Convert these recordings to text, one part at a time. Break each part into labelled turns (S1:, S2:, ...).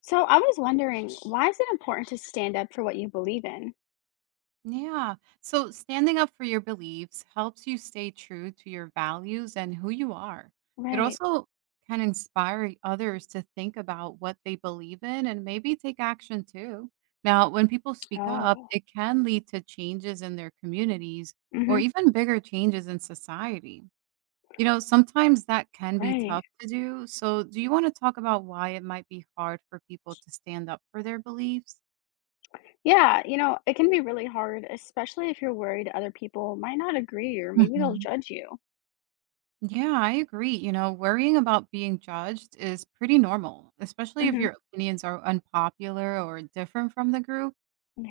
S1: So I was wondering, why is it important to stand up for what you believe in?
S2: Yeah. So standing up for your beliefs helps you stay true to your values and who you are. It
S1: Right.
S2: also can inspire others to think about what they believe in and maybe take action too. Now, when people speak up,
S1: Oh.
S2: it can lead to changes in their communities or
S1: Hmm.
S2: even bigger changes in society. You know, sometimes that can be
S1: Right.
S2: tough to do. So, do you want to talk about why it might be hard for people to stand up for their beliefs?
S1: Yeah, you know, it can be really hard, especially if you're worried other people might not agree or maybe they'll judge you.
S2: Yeah, I agree. You know, worrying about being judged is pretty normal, especially if
S1: Hmm.
S2: your opinions are unpopular or different from the group.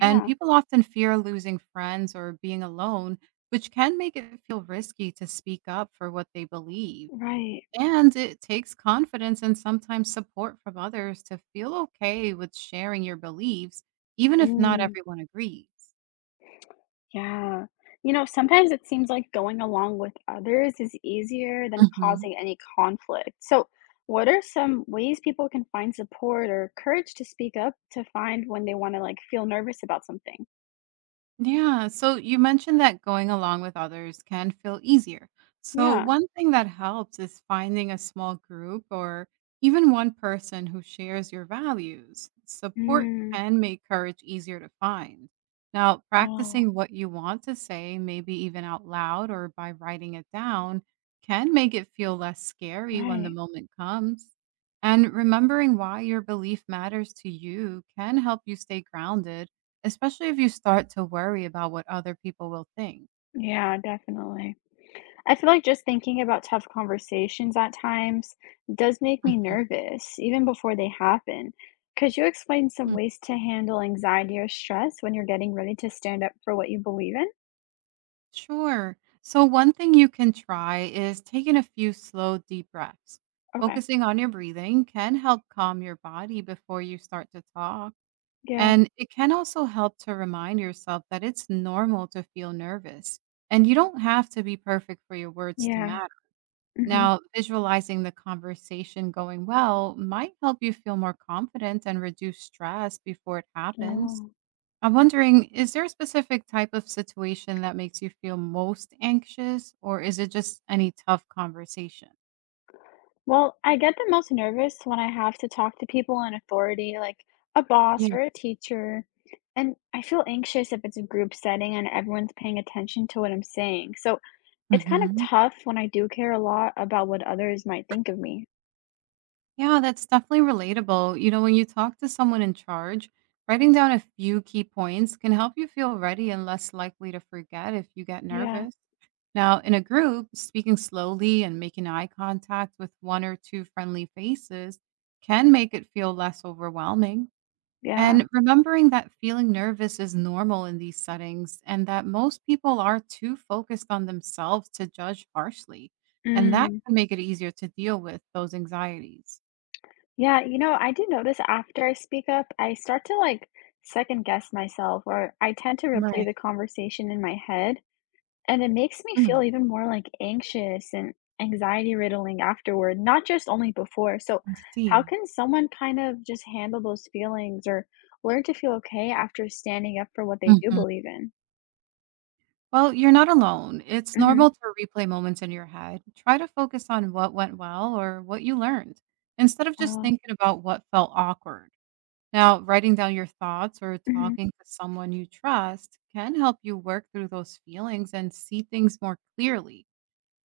S2: And people often fear losing friends or being alone, which can make it feel risky to speak up for what they believe.
S1: Right.
S2: And it takes confidence and sometimes support from others to feel okay with sharing your beliefs, even if not
S1: Mm,
S2: everyone agrees.
S1: yeah. You know, sometimes it seems like going along with others is easier than causing any conflict. So, what are some ways people can find support or courage to speak up to find when they want to like feel nervous about something?
S2: Yeah. So you mentioned that going along with others can feel easier. So
S1: Yeah.
S2: one thing that helps is finding a small group or even one person who shares your values. Support
S1: Mm.
S2: can make courage easier to find. Now,
S1: Oh,
S2: practicing what you want to say, maybe even out loud or by writing it down, can make it feel less scary when the
S1: right.
S2: moment comes. And remembering why your belief matters to you can help you stay grounded, especially if you start to worry about what other people will think.
S1: Yeah, definitely. I feel like just thinking about tough conversations at times does make me
S2: Mhm.
S1: nervous, even before they happen. Could you explain some
S2: Mm.
S1: ways to handle anxiety or stress when you're getting ready to stand up for what you believe in?
S2: Sure. So, one thing you can try is taking a few slow, deep breaths.
S1: Okay.
S2: Focusing on your breathing can help calm your body before you start to talk.
S1: Yeah.
S2: And it can also help to remind yourself that it's normal to feel nervous and you don't have to be perfect for your words to
S1: Yeah.
S2: matter.
S1: Mm-hmm.
S2: Now, visualizing the conversation going well might help you feel more confident and reduce stress before it happens.
S1: Oh.
S2: I'm wondering, is there a specific type of situation that makes you feel most anxious, or is it just any tough conversation?
S1: Well, I get the most nervous when I have to talk to people in authority, like a
S2: Yeah.
S1: boss or a teacher. And I feel anxious if it's a group setting and everyone's paying attention to what I'm saying. So it's kind of
S2: Hmm.
S1: tough when I do care a lot about what others might think of me.
S2: Yeah, that's definitely relatable. You know, when you talk to someone in charge, writing down a few key points can help you feel ready and less likely to forget if you get
S1: Yeah,
S2: nervous. Now, in a group, speaking slowly and making eye contact with one or two friendly faces can make it feel less overwhelming.
S1: yeah.
S2: And remembering that feeling nervous is normal in these settings and that most people are too focused on themselves to judge harshly. And that
S1: Mm.
S2: can make it easier to deal with those anxieties.
S1: Yeah, you know, I do notice after I speak up, I start to like second guess myself, or I tend to replay
S2: Right.
S1: the conversation in my head. And it makes me
S2: Mm.
S1: feel even more, like, anxious and anxiety-riddling afterward, not just only before. So,
S2: I
S1: how
S2: see.
S1: can someone kind of just handle those feelings or learn to feel okay after standing up for what they do
S2: Mhm.
S1: believe in?
S2: Well, you're not alone. It's
S1: Mhm.
S2: normal to replay moments in your head. Try to focus on what went well or what you learned instead of just
S1: Oh.
S2: thinking about what felt awkward. Now, writing down your thoughts or
S1: Mhm.
S2: talking to someone you trust can help you work through those feelings and see things more clearly.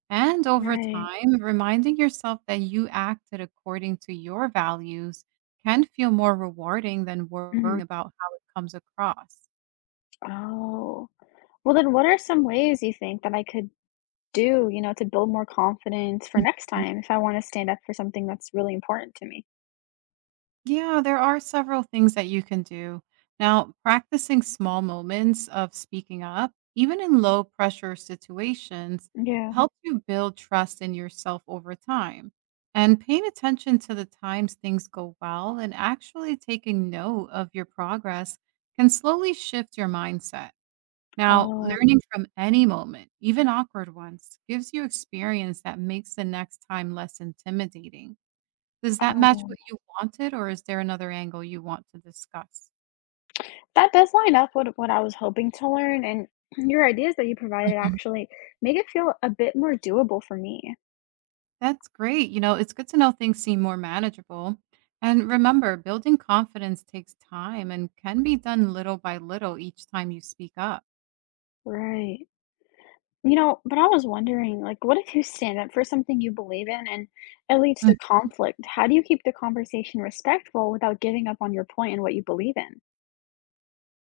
S2: And over
S1: Right.
S2: time, reminding yourself that you acted according to your values can feel more rewarding than worrying
S1: Mhm.
S2: about how it comes across.
S1: Oh. Well, then what are some ways you think that I could do, you know, to build more confidence for next time if I wanna stand up for something that's really important to me?
S2: Yeah, there are several things that you can do. Now, practicing small moments of speaking up, even in low pressure situations, Mhm.
S1: Yeah.
S2: helps you build trust in yourself over time. And paying attention to the times things go well and actually taking note of your progress can slowly shift your mindset. Now,
S1: Oh.
S2: learning from any moment, even awkward ones, gives you experience that makes the next time less intimidating. Does that match
S1: Oh.
S2: what you wanted, or is there another angle you want to discuss?
S1: That does line up with what I was hoping to learn, and your ideas that you provided
S2: Mhm.
S1: actually make it feel a bit more doable for me.
S2: That's great. You know, it's good to know things seem more manageable. And remember, building confidence takes time and can be done little by little each time you speak up.
S1: Right. You know, but I was wondering, like, what if you stand up for something you believe in and it leads to conflict? How do you keep the conversation respectful without giving up on your point and what you believe in?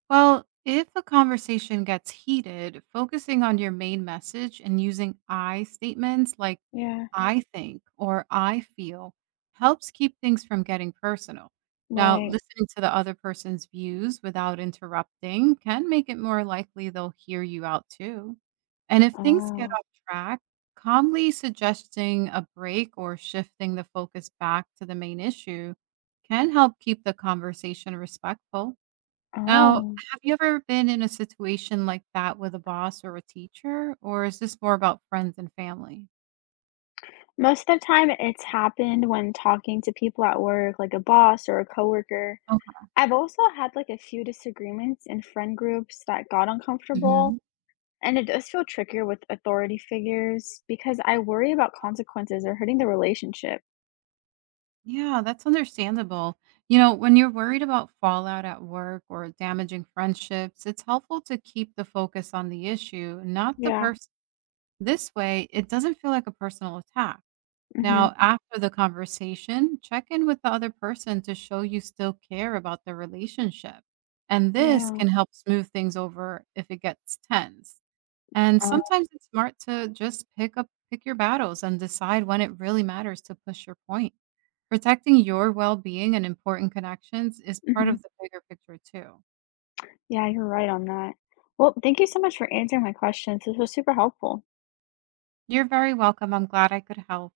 S2: Well, if a conversation gets heated, focusing on your main message and using I statements like Mhm.
S1: Yeah.
S2: I think or I feel helps keep things from getting personal. Now,
S1: Right.
S2: listening to the other person's views without interrupting can make it more likely they'll hear you out too. And if things get
S1: Oh.
S2: off track, calmly suggesting a break or shifting the focus back to the main issue can help keep the conversation respectful. Now,
S1: Oh,
S2: have you ever been in a situation like that with a boss or a teacher, or is this more about friends and family?
S1: most of the time it's happened when talking to people at work, like a boss or a coworker.
S2: Okay.
S1: I've also had like a few disagreements in friend groups that got uncomfortable,
S2: Mhm.
S1: and it does feel trickier with authority figures because I worry about consequences or hurting the relationship.
S2: Yeah, that's understandable. You know, when you're worried about fallout at work or damaging friendships, it's helpful to keep the focus on the issue, not the
S1: Yeah.
S2: person. This way, it doesn't feel like a personal attack.
S1: Hmm.
S2: Now, after the conversation, check in with the other person to show you still care about the relationship. And this
S1: Yeah.
S2: can help smooth things over if it gets tense. And
S1: Uh,
S2: sometimes it's smart to just pick your battles and decide when it really matters to push your point. Protecting your well-being and important connections is part
S1: hmm.
S2: of the bigger picture too.
S1: Yeah, you're right on that. Well, thank you so much for answering my questions. This was super helpful.
S2: You're very welcome. I'm glad I could help.